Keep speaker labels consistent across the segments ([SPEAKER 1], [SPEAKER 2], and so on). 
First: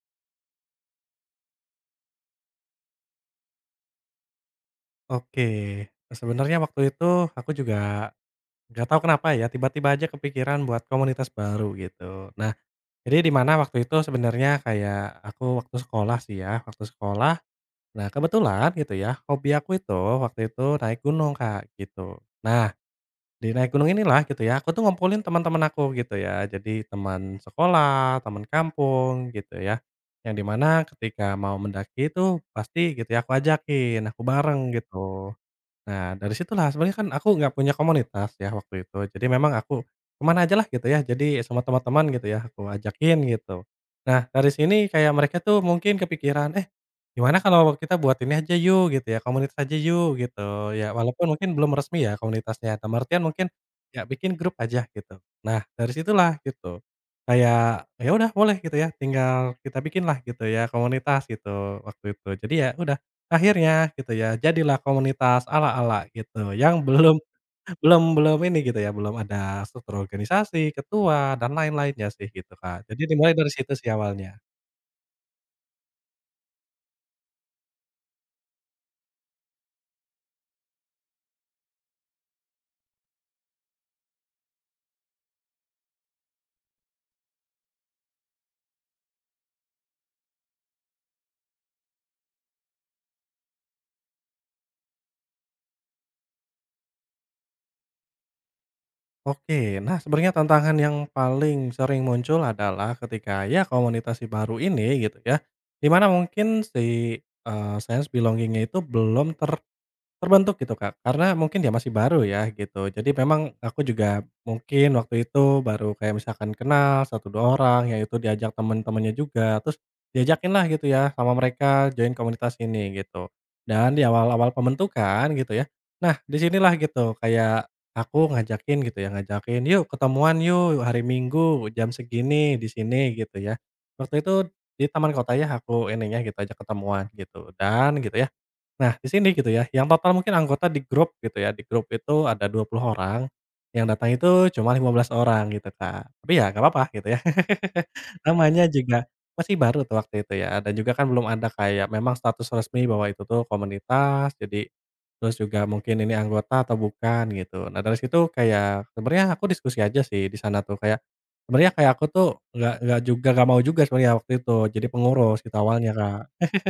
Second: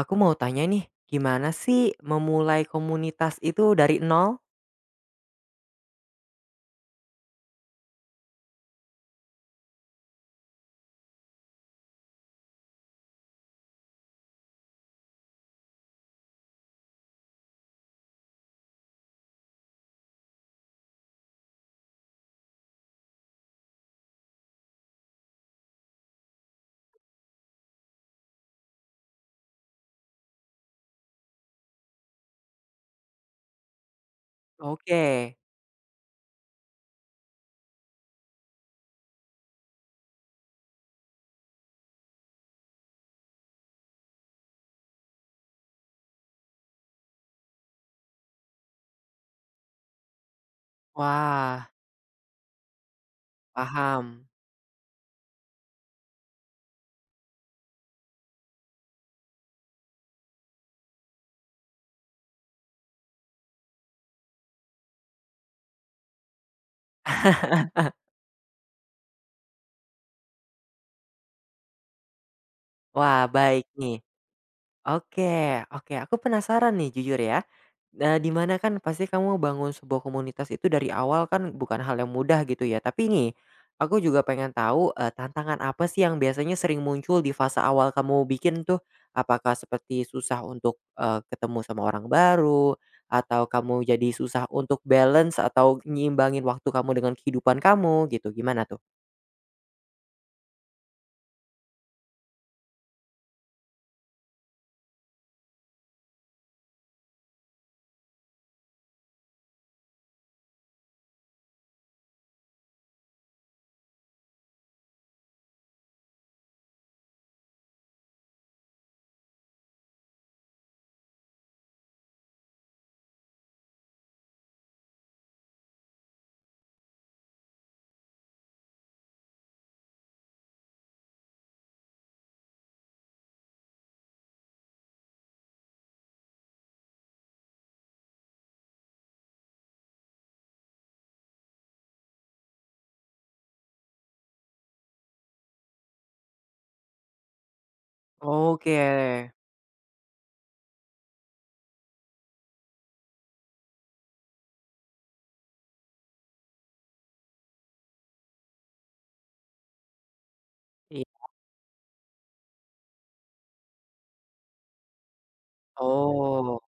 [SPEAKER 1] Aku mau tanya nih, gimana sih memulai komunitas itu dari nol?
[SPEAKER 2] Oke. Sebenarnya waktu itu aku juga nggak tahu kenapa ya, tiba-tiba aja kepikiran buat komunitas baru gitu. Nah, jadi di mana waktu itu sebenarnya kayak aku waktu sekolah sih ya, waktu sekolah. Nah, kebetulan gitu ya, hobi aku itu waktu itu naik gunung, Kak, gitu. Nah, di naik gunung inilah gitu ya, aku tuh ngumpulin teman-teman aku gitu ya. Jadi teman sekolah, teman kampung gitu ya. Yang di mana ketika mau mendaki itu pasti gitu ya aku ajakin, aku bareng
[SPEAKER 1] Oke.
[SPEAKER 2] gitu. Nah, dari situlah sebenarnya kan aku nggak punya komunitas ya waktu itu. Jadi memang aku kemana aja lah gitu ya, jadi sama teman-teman gitu ya, aku ajakin gitu. Nah, dari sini kayak mereka tuh mungkin kepikiran, "Eh, gimana kalau kita buat ini aja yuk," gitu ya, "komunitas aja yuk," gitu. Ya walaupun mungkin
[SPEAKER 1] Wah,
[SPEAKER 2] belum resmi ya komunitasnya, dalam artian mungkin ya
[SPEAKER 1] paham.
[SPEAKER 2] bikin grup aja gitu. Nah, dari situlah gitu. Kayak, ya udah boleh gitu ya, tinggal kita bikin lah gitu ya komunitas gitu waktu itu. Jadi ya udah akhirnya gitu ya, jadilah komunitas ala-ala gitu, yang belum belum belum ini gitu ya, belum ada struktur organisasi, ketua, dan lain-lainnya sih gitu, Kak. Jadi
[SPEAKER 1] Wah,
[SPEAKER 2] dimulai dari
[SPEAKER 1] baik
[SPEAKER 2] situ sih
[SPEAKER 1] nih.
[SPEAKER 2] awalnya.
[SPEAKER 1] Oke, oke. Aku penasaran nih jujur ya. Nah, di mana kan pasti kamu bangun sebuah komunitas itu dari awal kan bukan hal yang mudah gitu ya. Tapi nih, aku juga pengen tahu tantangan apa sih yang biasanya sering muncul di fase awal kamu bikin tuh? Apakah seperti susah untuk ketemu sama orang baru atau kamu jadi susah untuk balance atau nyimbangin waktu kamu dengan kehidupan kamu gitu. Gimana tuh?
[SPEAKER 2] Oke, nah sebenarnya tantangan yang paling sering muncul adalah ketika ya komunitas si baru ini gitu ya, di mana mungkin si, sense belongingnya itu belum terbentuk gitu, Kak, karena mungkin dia masih baru ya gitu. Jadi memang aku juga mungkin waktu itu baru kayak misalkan kenal satu 2 orang, ya itu diajak temen-temennya juga, terus diajakin lah gitu ya sama mereka join komunitas ini gitu. Dan di awal-awal pembentukan gitu ya, nah disinilah gitu kayak aku ngajakin gitu ya, ngajakin, "Yuk ketemuan yuk hari Minggu jam segini di sini," gitu ya. Waktu itu di taman kota ya aku ininya gitu, ajak ketemuan gitu dan gitu ya. Nah, di sini gitu ya, yang total mungkin anggota di grup gitu ya, di grup itu ada 20 orang, yang datang itu cuma 15 orang gitu, Kak. Tapi ya nggak apa-apa gitu ya. Namanya
[SPEAKER 1] Oke.
[SPEAKER 2] juga masih baru tuh waktu itu ya, dan juga kan belum ada kayak memang status resmi bahwa itu tuh komunitas, jadi terus juga mungkin ini anggota atau bukan gitu. Nah, dari situ kayak sebenarnya aku diskusi aja sih di sana tuh, kayak
[SPEAKER 1] Iya.
[SPEAKER 2] sebenarnya kayak aku tuh nggak juga nggak mau juga sebenarnya waktu itu jadi pengurus gitu awalnya, Kak.
[SPEAKER 1] Oh,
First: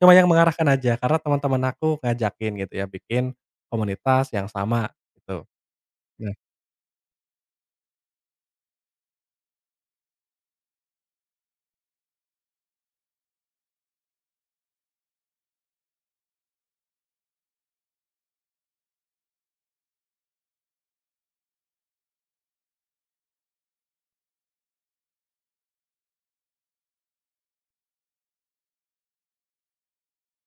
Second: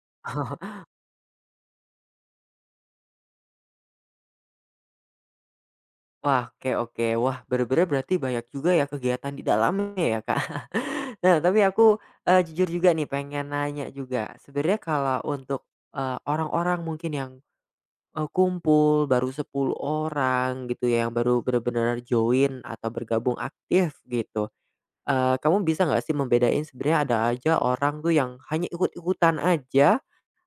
[SPEAKER 2] Cuma yang mengarahkan aja, karena teman-teman aku ngajakin gitu ya, bikin komunitas yang sama gitu. Iya.
[SPEAKER 1] wah, oke oke. Wah, bener-bener berarti banyak juga ya kegiatan di dalamnya ya, Kak. Nah, tapi aku, jujur juga nih pengen nanya juga. Sebenarnya kalau untuk, orang-orang mungkin yang, kumpul baru 10 orang gitu ya, yang baru benar-benar join atau bergabung aktif gitu, kamu bisa nggak sih membedain sebenarnya ada aja orang tuh yang hanya ikut-ikutan aja,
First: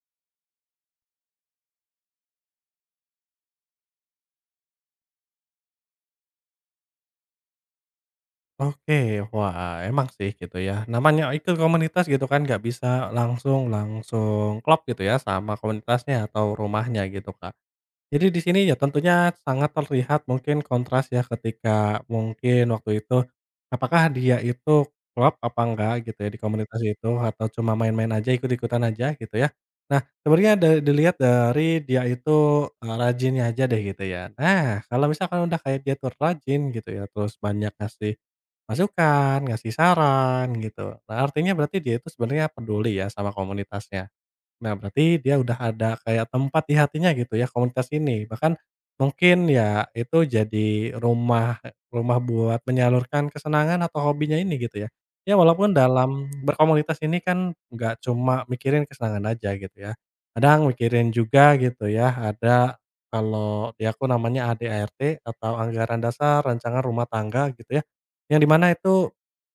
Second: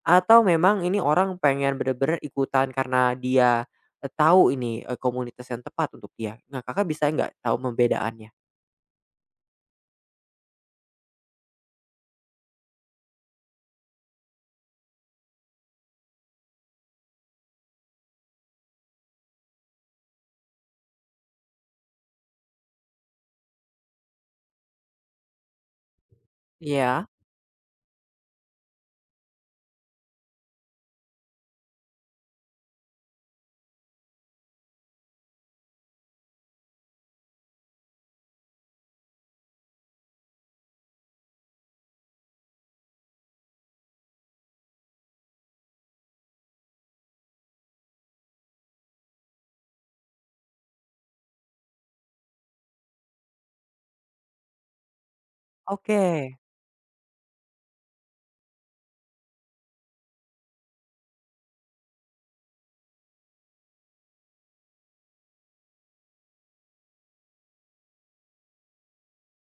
[SPEAKER 1] atau memang ini orang pengen benar-benar ikutan karena dia, tahu ini, komunitas yang tepat untuk dia. Nah, Kakak bisa nggak tahu membedaannya?
[SPEAKER 2] Oke, wah emang sih gitu ya, namanya ikut komunitas gitu kan nggak bisa langsung langsung klop gitu ya sama komunitasnya atau rumahnya gitu, Kak. Jadi di sini ya tentunya sangat terlihat mungkin kontras ya ketika mungkin waktu itu, apakah dia itu klub apa enggak gitu ya di komunitas
[SPEAKER 1] Iya.
[SPEAKER 2] itu atau cuma main-main aja, ikut-ikutan aja gitu ya. Nah sebenarnya dilihat dari dia itu, rajinnya aja deh gitu ya. Nah kalau misalkan udah kayak dia tuh rajin gitu ya terus banyak ngasih masukan, ngasih saran gitu, nah artinya berarti dia itu sebenarnya peduli ya sama komunitasnya. Nah, berarti dia udah ada kayak tempat di hatinya gitu ya, komunitas ini. Bahkan mungkin ya itu jadi rumah rumah buat menyalurkan kesenangan atau hobinya ini gitu ya. Ya walaupun dalam
[SPEAKER 1] Oke.
[SPEAKER 2] berkomunitas ini kan nggak cuma mikirin kesenangan aja gitu ya. Kadang mikirin juga gitu ya, ada kalau di aku namanya ADART atau anggaran dasar rancangan rumah tangga gitu ya. Yang dimana itu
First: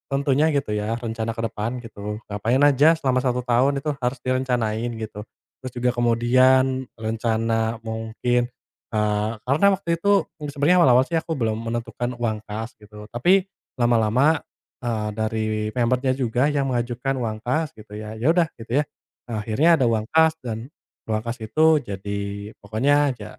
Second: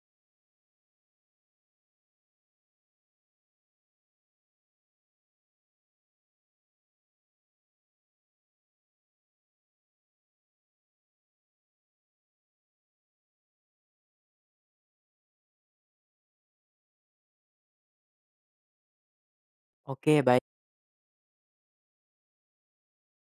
[SPEAKER 2] tentunya gitu ya, rencana ke depan gitu, ngapain aja selama 1 tahun itu harus direncanain gitu. Terus juga kemudian rencana mungkin, karena waktu itu sebenarnya awal-awal sih aku belum menentukan uang kas gitu, tapi lama-lama, dari membernya juga yang mengajukan uang kas gitu ya, ya udah gitu ya. Nah, akhirnya ada uang
[SPEAKER 1] Oke,
[SPEAKER 2] kas
[SPEAKER 1] baik.
[SPEAKER 2] dan uang kas itu jadi pokoknya ya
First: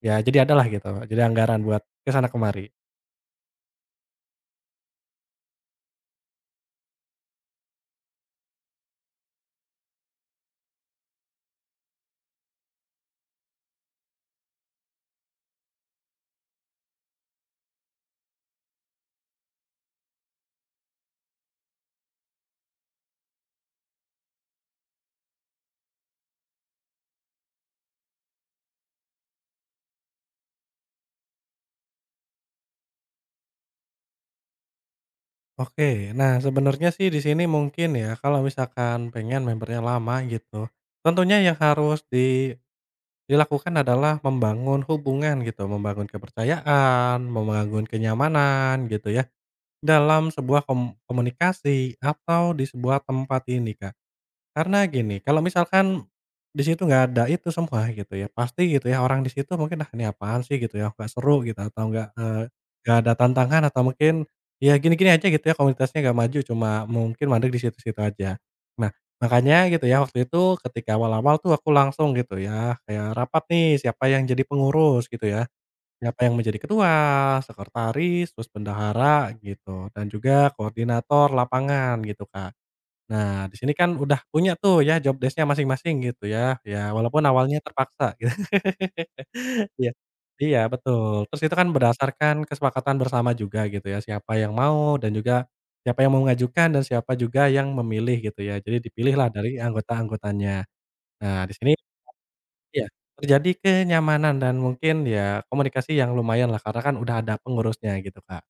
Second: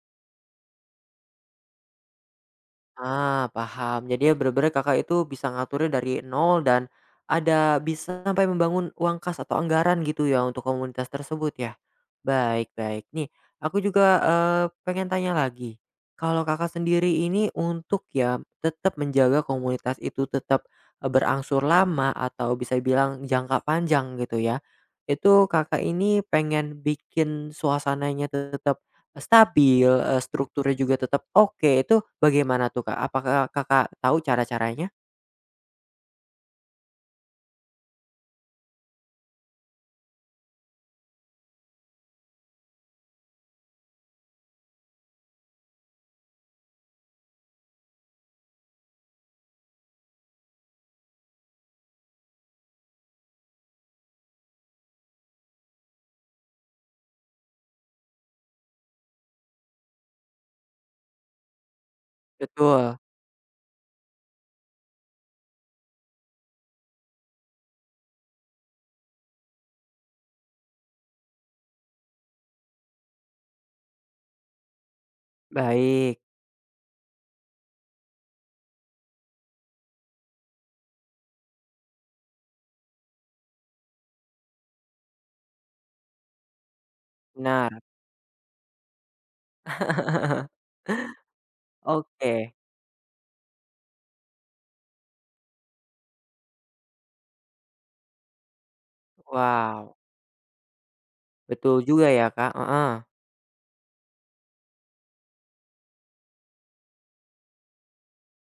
[SPEAKER 2] ya jadi adalah gitu, jadi anggaran buat ke sana kemari.
[SPEAKER 1] Ah, paham. Jadi ya bener-bener Kakak itu bisa ngaturnya dari nol dan ada bisa sampai membangun uang kas atau anggaran gitu ya untuk komunitas tersebut ya? Baik baik. Nih, aku juga, pengen tanya lagi. Kalau Kakak sendiri ini untuk ya tetap menjaga komunitas itu tetap, berangsur lama atau bisa bilang jangka panjang gitu ya, itu Kakak ini pengen bikin suasananya tetap stabil, strukturnya juga tetap oke, itu bagaimana tuh, Kak? Apakah Kakak tahu cara-caranya?
[SPEAKER 2] Oke. Nah, sebenarnya sih di sini mungkin ya, kalau misalkan pengen membernya lama gitu, tentunya yang harus dilakukan adalah membangun hubungan gitu, membangun kepercayaan, membangun kenyamanan gitu ya, dalam sebuah komunikasi atau di sebuah tempat ini, Kak. Karena gini, kalau misalkan di situ nggak ada itu semua gitu ya, pasti gitu ya orang di situ mungkin, "Ah, ini apaan sih?" Gitu ya, nggak seru gitu atau nggak, nggak
[SPEAKER 1] Betul,
[SPEAKER 2] ada tantangan atau mungkin ya gini-gini aja gitu ya komunitasnya nggak maju, cuma mungkin mandek di situ-situ aja. Nah, makanya gitu ya waktu itu ketika awal-awal tuh aku langsung gitu ya, kayak rapat nih siapa yang jadi pengurus gitu ya,
[SPEAKER 1] baik,
[SPEAKER 2] siapa yang menjadi ketua, sekretaris, terus bendahara gitu dan juga koordinator lapangan gitu, Kak. Nah, di sini kan udah punya tuh ya job desk-nya masing-masing gitu ya, ya walaupun awalnya
[SPEAKER 1] benar,
[SPEAKER 2] terpaksa gitu. Iya. Iya, betul. Terus itu kan berdasarkan
[SPEAKER 1] oke.
[SPEAKER 2] kesepakatan bersama juga gitu ya, siapa yang mau dan juga siapa yang mau mengajukan dan siapa juga yang memilih gitu ya. Jadi dipilihlah dari
[SPEAKER 1] Wow,
[SPEAKER 2] anggota-anggotanya. Nah, di sini
[SPEAKER 1] betul juga ya, Kak,
[SPEAKER 2] ya
[SPEAKER 1] heeh.
[SPEAKER 2] terjadi kenyamanan dan mungkin ya komunikasi yang lumayan lah karena kan udah ada pengurusnya gitu, Kak.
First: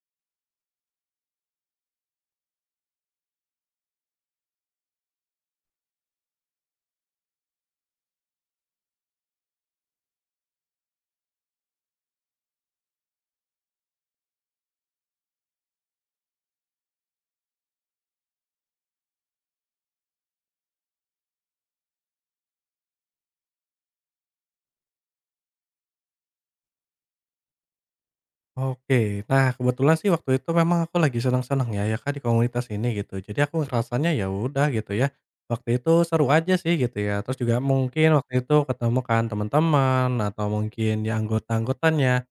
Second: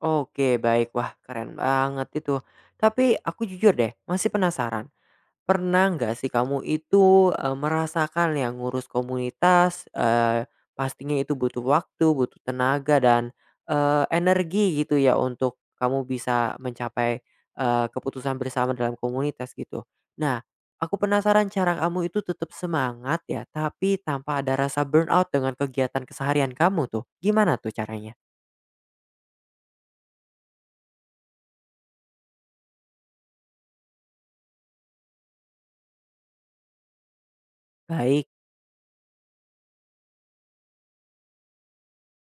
[SPEAKER 1] Oke, baik. Wah, keren banget itu. Tapi aku jujur deh, masih penasaran. Pernah nggak sih kamu itu, merasakan yang ngurus komunitas, pastinya itu butuh waktu, butuh tenaga dan, energi gitu ya untuk kamu bisa mencapai, keputusan bersama dalam komunitas gitu. Nah, aku penasaran cara kamu itu tetap semangat ya, tapi tanpa ada rasa burnout dengan kegiatan keseharian kamu tuh, gimana tuh caranya?
[SPEAKER 2] Oke. Nah, kebetulan sih waktu itu memang aku lagi senang senengnya ya kan di komunitas ini gitu. Jadi aku ngerasanya ya udah gitu ya, waktu itu seru aja sih gitu ya. Terus juga mungkin
[SPEAKER 1] Baik,
[SPEAKER 2] waktu itu ketemu kan teman-teman atau mungkin ya anggota-anggotanya.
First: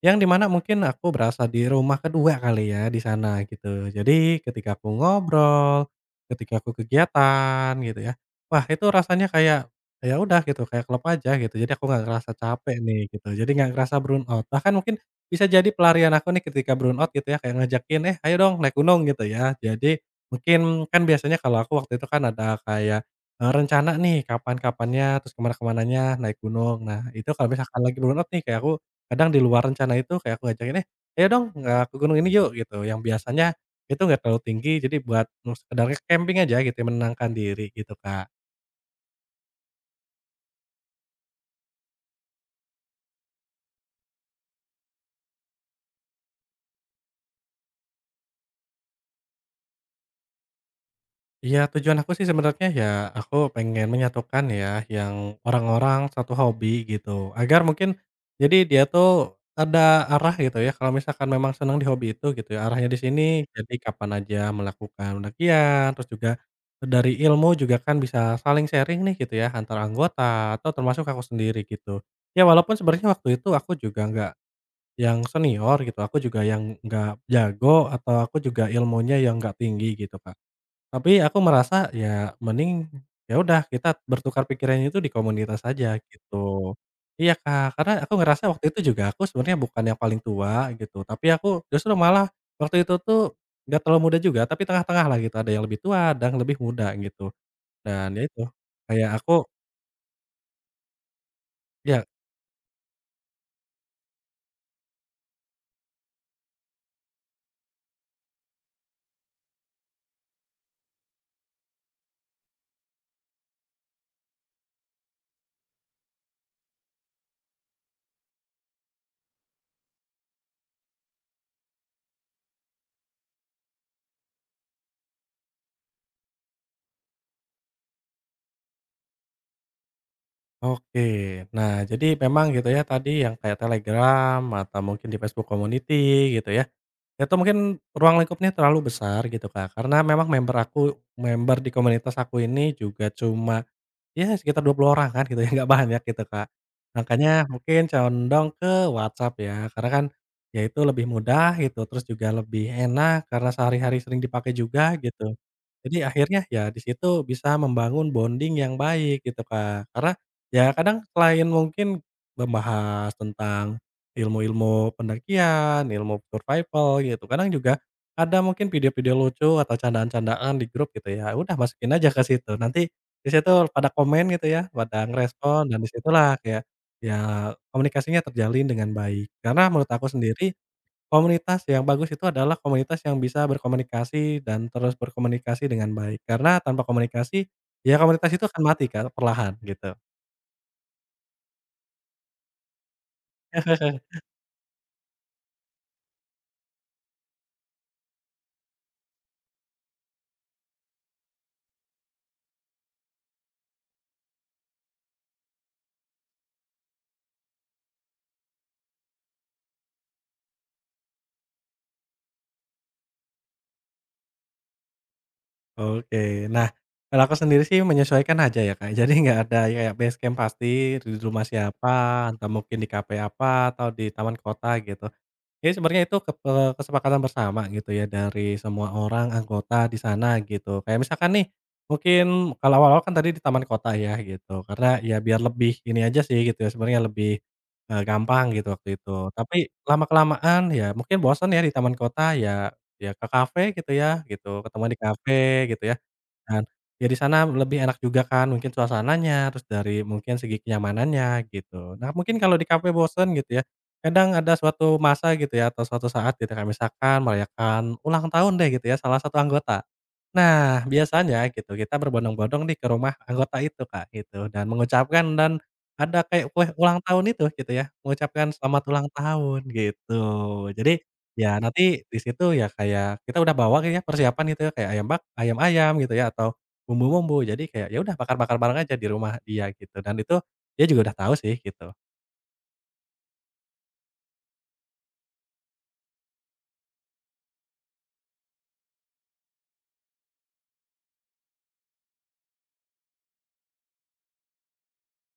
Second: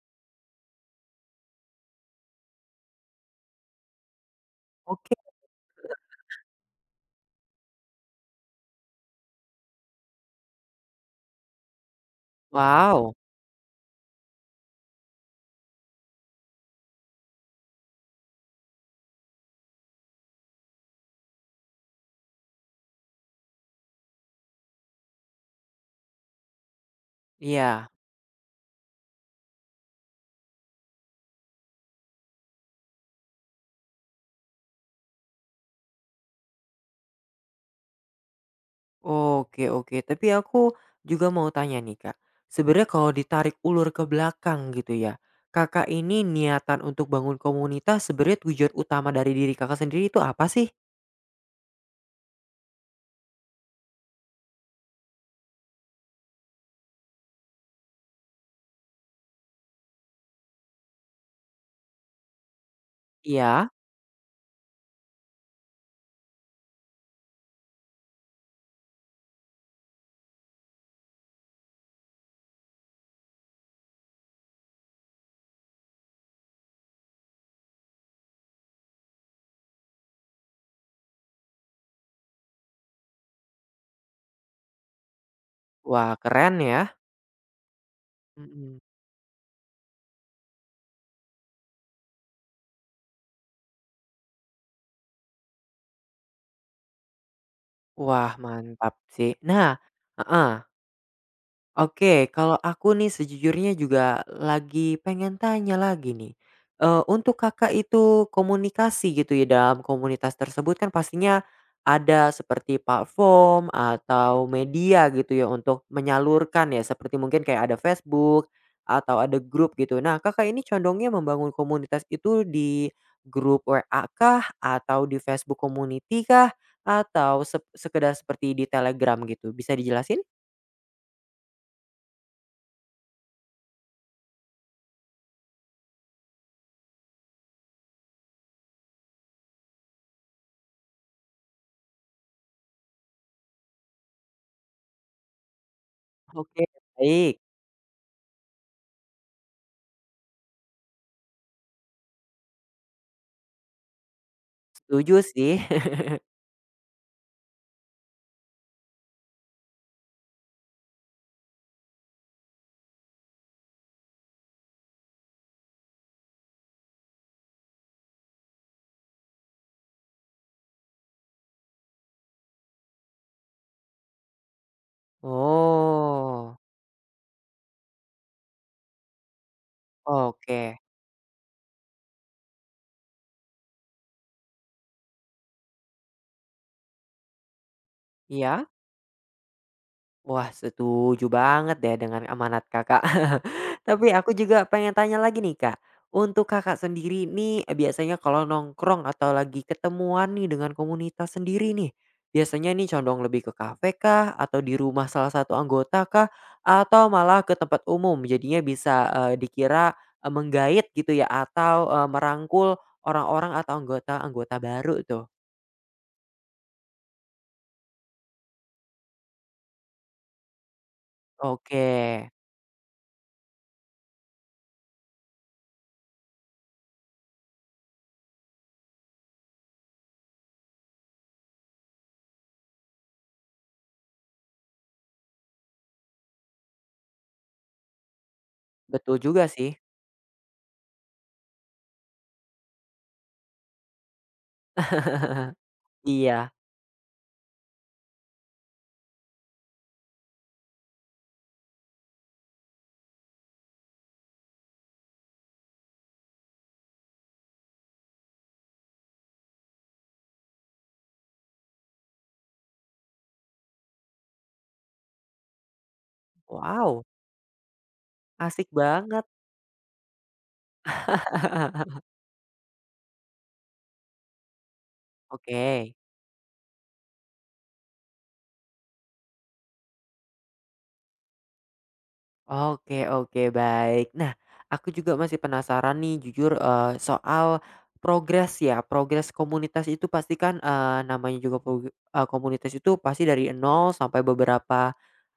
[SPEAKER 2] Yang di mana mungkin aku berasa di rumah kedua kali ya di sana gitu. Jadi ketika aku
[SPEAKER 1] oke,
[SPEAKER 2] ngobrol, ketika aku kegiatan gitu ya, wah itu rasanya kayak, ya udah gitu kayak klub aja gitu. Jadi aku nggak ngerasa capek nih
[SPEAKER 1] wow,
[SPEAKER 2] gitu. Jadi nggak ngerasa burn out. Bahkan mungkin bisa jadi pelarian aku nih ketika burn out gitu ya kayak ngajakin, eh ayo dong naik gunung gitu ya. Jadi mungkin kan biasanya kalau aku waktu itu kan ada kayak eh, rencana nih kapan-kapannya terus kemana-kemananya naik gunung. Nah itu kalau misalkan
[SPEAKER 1] iya.
[SPEAKER 2] lagi burn out nih kayak aku kadang di luar rencana itu kayak aku ngajakin, "Eh, ayo dong, ke gunung ini yuk," gitu, yang biasanya itu nggak terlalu tinggi, jadi buat mu sekedarnya camping aja gitu, menenangkan diri gitu, Kak.
[SPEAKER 1] Oke oke, tapi aku juga mau tanya nih Kak, sebenarnya kalau ditarik ulur ke belakang gitu ya, Kakak ini niatan untuk bangun komunitas sebenarnya tujuan utama dari diri Kakak sendiri itu apa sih?
[SPEAKER 2] Iya, tujuan aku sih sebenarnya ya aku pengen menyatukan ya yang orang-orang satu hobi gitu. Agar mungkin jadi dia tuh ada arah gitu ya kalau misalkan memang senang di hobi itu gitu ya, arahnya di sini
[SPEAKER 1] Iya.
[SPEAKER 2] jadi kapan aja melakukan pendakian, terus juga dari ilmu juga kan bisa saling sharing nih gitu ya antara anggota atau termasuk aku sendiri gitu. Ya walaupun sebenarnya waktu itu aku juga nggak yang senior gitu, aku juga yang nggak jago atau aku juga ilmunya yang nggak tinggi gitu Kak. Tapi aku merasa, ya mending, ya udah kita bertukar pikiran itu di komunitas aja
[SPEAKER 1] Wah keren
[SPEAKER 2] gitu.
[SPEAKER 1] ya.
[SPEAKER 2] Iya, Kak, karena aku ngerasa waktu
[SPEAKER 1] Mhm.
[SPEAKER 2] itu juga aku sebenarnya bukan yang paling tua gitu, tapi aku justru malah waktu itu tuh nggak terlalu muda juga, tapi tengah-tengah lah gitu, ada yang lebih tua, ada yang lebih muda gitu. Dan ya
[SPEAKER 1] Wah
[SPEAKER 2] itu,
[SPEAKER 1] mantap
[SPEAKER 2] kayak
[SPEAKER 1] sih.
[SPEAKER 2] aku
[SPEAKER 1] Nah heeh,
[SPEAKER 2] ya
[SPEAKER 1] oke, kalau aku nih sejujurnya juga lagi pengen tanya lagi nih. Untuk Kakak itu komunikasi gitu ya dalam komunitas tersebut kan pastinya ada seperti platform atau media gitu ya untuk menyalurkan ya seperti mungkin kayak ada Facebook atau ada grup gitu. Nah, Kakak ini condongnya membangun komunitas itu di grup WA kah? Atau di Facebook Community kah? Atau sep sekedar seperti di Telegram gitu, bisa dijelasin?
[SPEAKER 2] oke. Nah, jadi memang gitu ya tadi yang kayak Telegram atau mungkin di Facebook Community gitu ya. Itu mungkin ruang lingkupnya terlalu besar gitu, Kak, karena memang member aku member di komunitas aku ini juga cuma ya sekitar 20 orang kan gitu ya, nggak banyak gitu, Kak.
[SPEAKER 1] Oke, baik.
[SPEAKER 2] Makanya mungkin condong ke WhatsApp ya, karena kan ya itu lebih mudah gitu, terus juga lebih enak karena sehari-hari sering dipakai juga
[SPEAKER 1] Setuju
[SPEAKER 2] gitu.
[SPEAKER 1] sih.
[SPEAKER 2] Jadi akhirnya ya di situ bisa membangun bonding yang baik gitu, Kak. Karena ya kadang selain mungkin membahas tentang ilmu-ilmu pendakian, ilmu survival gitu, kadang juga ada mungkin video-video lucu atau candaan-candaan di grup gitu ya, udah masukin aja ke situ. Nanti di situ pada komen gitu ya, pada ngerespon dan di situlah
[SPEAKER 1] Oh,
[SPEAKER 2] kayak ya komunikasinya terjalin dengan baik. Karena menurut aku sendiri
[SPEAKER 1] oke.
[SPEAKER 2] komunitas yang bagus itu adalah komunitas yang bisa berkomunikasi dan terus berkomunikasi dengan baik, karena tanpa komunikasi, ya komunitas itu akan
[SPEAKER 1] Iya?
[SPEAKER 2] mati Kak, perlahan gitu.
[SPEAKER 1] Wah, setuju banget deh dengan amanat Kakak. Tapi aku juga pengen tanya lagi nih, Kak. Untuk Kakak sendiri nih, biasanya kalau nongkrong atau lagi ketemuan nih dengan komunitas sendiri nih, biasanya nih condong lebih ke kafe kah, atau di rumah salah satu anggota kah, atau malah ke tempat umum? Jadinya bisa, dikira, menggait gitu ya, atau, merangkul orang-orang atau anggota-anggota baru tuh?
[SPEAKER 2] Oke, nah kalau aku sendiri sih menyesuaikan aja ya Kak, jadi nggak ada ya kayak base camp pasti, di rumah
[SPEAKER 1] Oke,
[SPEAKER 2] siapa, atau mungkin di kafe apa, atau di taman kota gitu. Ya sebenarnya itu kesepakatan bersama gitu ya dari semua orang anggota di sana gitu. Kayak misalkan nih, mungkin kalau awal-awal kan tadi di taman kota ya gitu, karena ya biar lebih ini aja sih gitu ya sebenarnya lebih, gampang gitu waktu itu.
[SPEAKER 1] betul juga
[SPEAKER 2] Tapi
[SPEAKER 1] sih.
[SPEAKER 2] lama-kelamaan ya mungkin bosan ya di taman kota ya ya ke kafe gitu ya gitu, ketemu di kafe gitu ya.
[SPEAKER 1] Iya,
[SPEAKER 2] Dan, ya di sana lebih enak juga kan mungkin suasananya, terus dari mungkin segi kenyamanannya gitu. Nah mungkin kalau di kafe bosen gitu ya, kadang ada suatu masa gitu ya atau suatu saat gitu kayak misalkan merayakan ulang tahun deh gitu ya salah satu anggota. Nah biasanya gitu kita berbondong-bondong nih ke rumah anggota itu Kak gitu dan mengucapkan dan ada kayak kue ulang
[SPEAKER 1] wow,
[SPEAKER 2] tahun itu gitu ya, mengucapkan
[SPEAKER 1] asik
[SPEAKER 2] selamat ulang
[SPEAKER 1] banget.
[SPEAKER 2] tahun gitu. Jadi ya nanti di situ ya kayak kita udah bawa kali ya persiapan gitu ya, kayak ayam-ayam
[SPEAKER 1] Oke.
[SPEAKER 2] gitu ya atau bumbu-bumbu, jadi kayak ya udah bakar-bakar bareng aja di rumah dia gitu, dan itu dia juga udah tahu sih gitu.
[SPEAKER 1] Oke oke, baik. Nah, aku juga masih penasaran nih jujur, soal progres ya, progres komunitas itu pasti kan, namanya juga prog komunitas itu pasti dari nol sampai beberapa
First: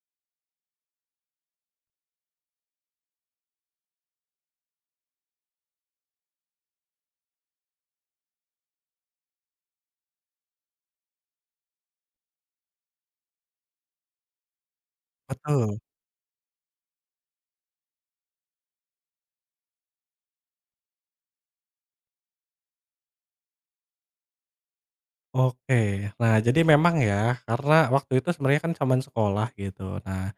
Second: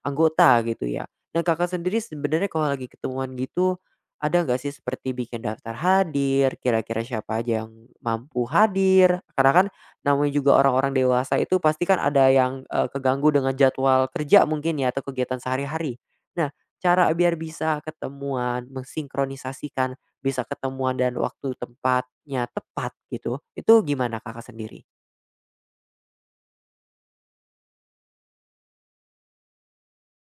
[SPEAKER 1] anggota gitu ya. Nah, Kakak sendiri sebenarnya kalau lagi ketemuan gitu, ada nggak sih seperti bikin daftar hadir, kira-kira siapa aja yang mampu hadir? Karena kan namanya juga orang-orang dewasa itu pasti kan ada yang, keganggu dengan jadwal kerja mungkin ya atau kegiatan
[SPEAKER 2] Betul,
[SPEAKER 1] sehari-hari. Nah cara biar bisa ketemuan, mensinkronisasikan, bisa ketemuan dan waktu tempatnya tepat gitu, itu gimana Kakak sendiri?
[SPEAKER 2] oke. Nah jadi memang ya, karena waktu itu sebenarnya kan cuman sekolah gitu, nah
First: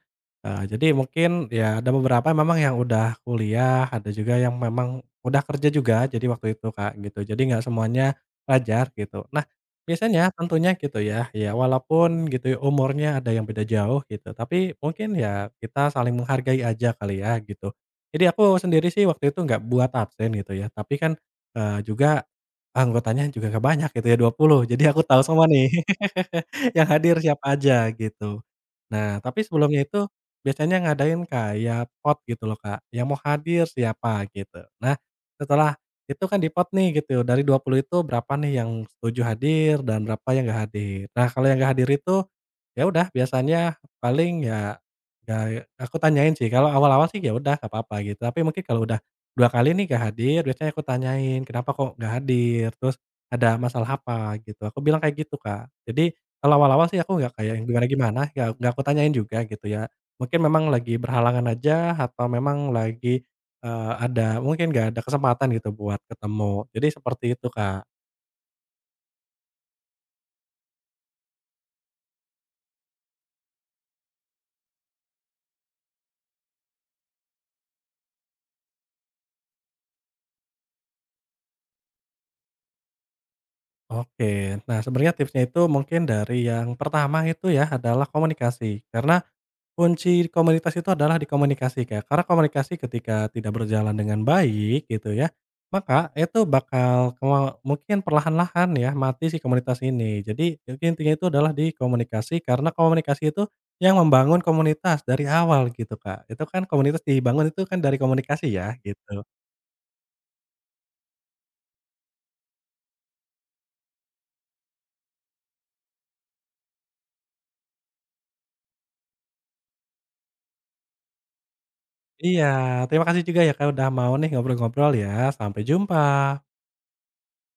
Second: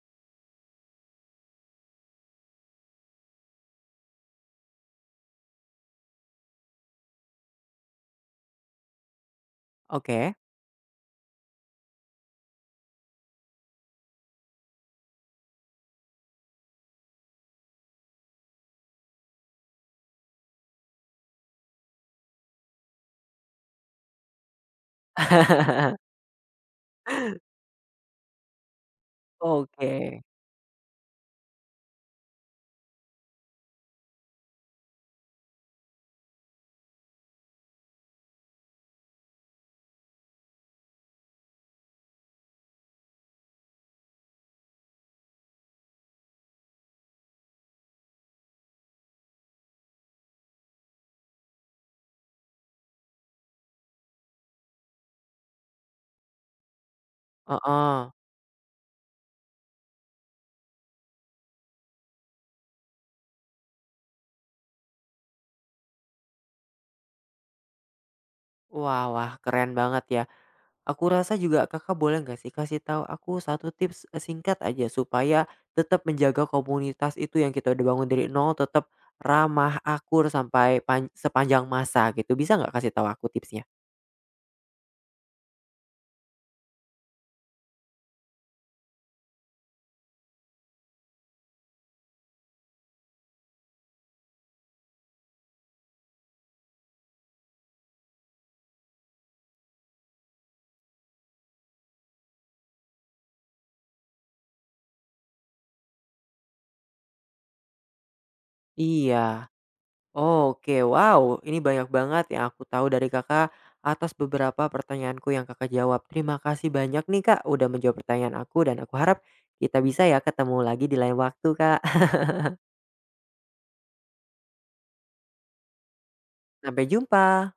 [SPEAKER 2] Jadi mungkin ya ada beberapa memang yang udah kuliah, ada juga yang memang udah kerja juga, jadi waktu itu, Kak, gitu. Jadi nggak semuanya pelajar gitu. Nah, biasanya
[SPEAKER 1] Oke.
[SPEAKER 2] tentunya gitu ya, ya walaupun gitu ya umurnya ada yang beda jauh gitu, tapi mungkin ya kita saling menghargai aja kali ya gitu. Jadi aku sendiri sih waktu itu nggak buat absen gitu ya, tapi kan, juga anggotanya juga nggak banyak gitu ya 20. Jadi aku tahu semua nih yang hadir siapa aja gitu. Nah, tapi sebelumnya itu
[SPEAKER 1] Oke,
[SPEAKER 2] biasanya ngadain kayak POT gitu loh, Kak, yang mau hadir siapa gitu. Nah, setelah itu kan di POT nih gitu, dari 20 itu berapa nih yang setuju hadir dan berapa yang nggak hadir. Nah, kalau yang nggak hadir itu, ya udah biasanya paling ya ya aku tanyain sih, kalau awal-awal sih ya udah gak apa-apa gitu, tapi mungkin kalau udah 2 kali nih nggak hadir, biasanya aku tanyain, "Kenapa kok nggak hadir? Terus ada masalah apa?" Gitu, aku bilang kayak gitu, Kak. Jadi, kalau awal-awal sih aku nggak kayak yang
[SPEAKER 1] heeh.
[SPEAKER 2] gimana-gimana, nggak aku tanyain juga gitu ya. Mungkin memang lagi berhalangan aja atau memang lagi, ada mungkin nggak ada kesempatan gitu buat ketemu. Jadi seperti itu, Kak.
[SPEAKER 1] Wah wah keren banget ya. Aku rasa juga Kakak boleh nggak sih kasih tahu aku satu tips, singkat aja supaya tetap menjaga komunitas itu yang kita udah bangun dari nol tetap ramah, akur, sampai pan sepanjang masa gitu, bisa nggak kasih tahu aku tipsnya?
[SPEAKER 2] Oke. Nah, sebenarnya tipsnya itu mungkin dari yang pertama itu ya adalah komunikasi. Karena kunci komunitas itu adalah di komunikasi, Kak. Karena komunikasi ketika tidak berjalan dengan baik gitu ya, maka itu bakal mungkin perlahan-lahan ya mati si komunitas ini. Jadi intinya itu adalah di komunikasi karena komunikasi itu yang membangun komunitas dari awal gitu, Kak. Itu kan komunitas dibangun itu kan dari komunikasi ya
[SPEAKER 1] Iya.
[SPEAKER 2] gitu.
[SPEAKER 1] Oke, wow, ini banyak banget yang aku tahu dari Kakak atas beberapa pertanyaanku yang Kakak jawab. Terima kasih banyak nih Kak udah menjawab pertanyaan aku dan aku harap kita bisa ya ketemu lagi di lain waktu Kak.
[SPEAKER 2] Iya, terima kasih juga ya, Kak, udah mau nih ngobrol-ngobrol ya. Sampai jumpa.
[SPEAKER 1] Sampai jumpa.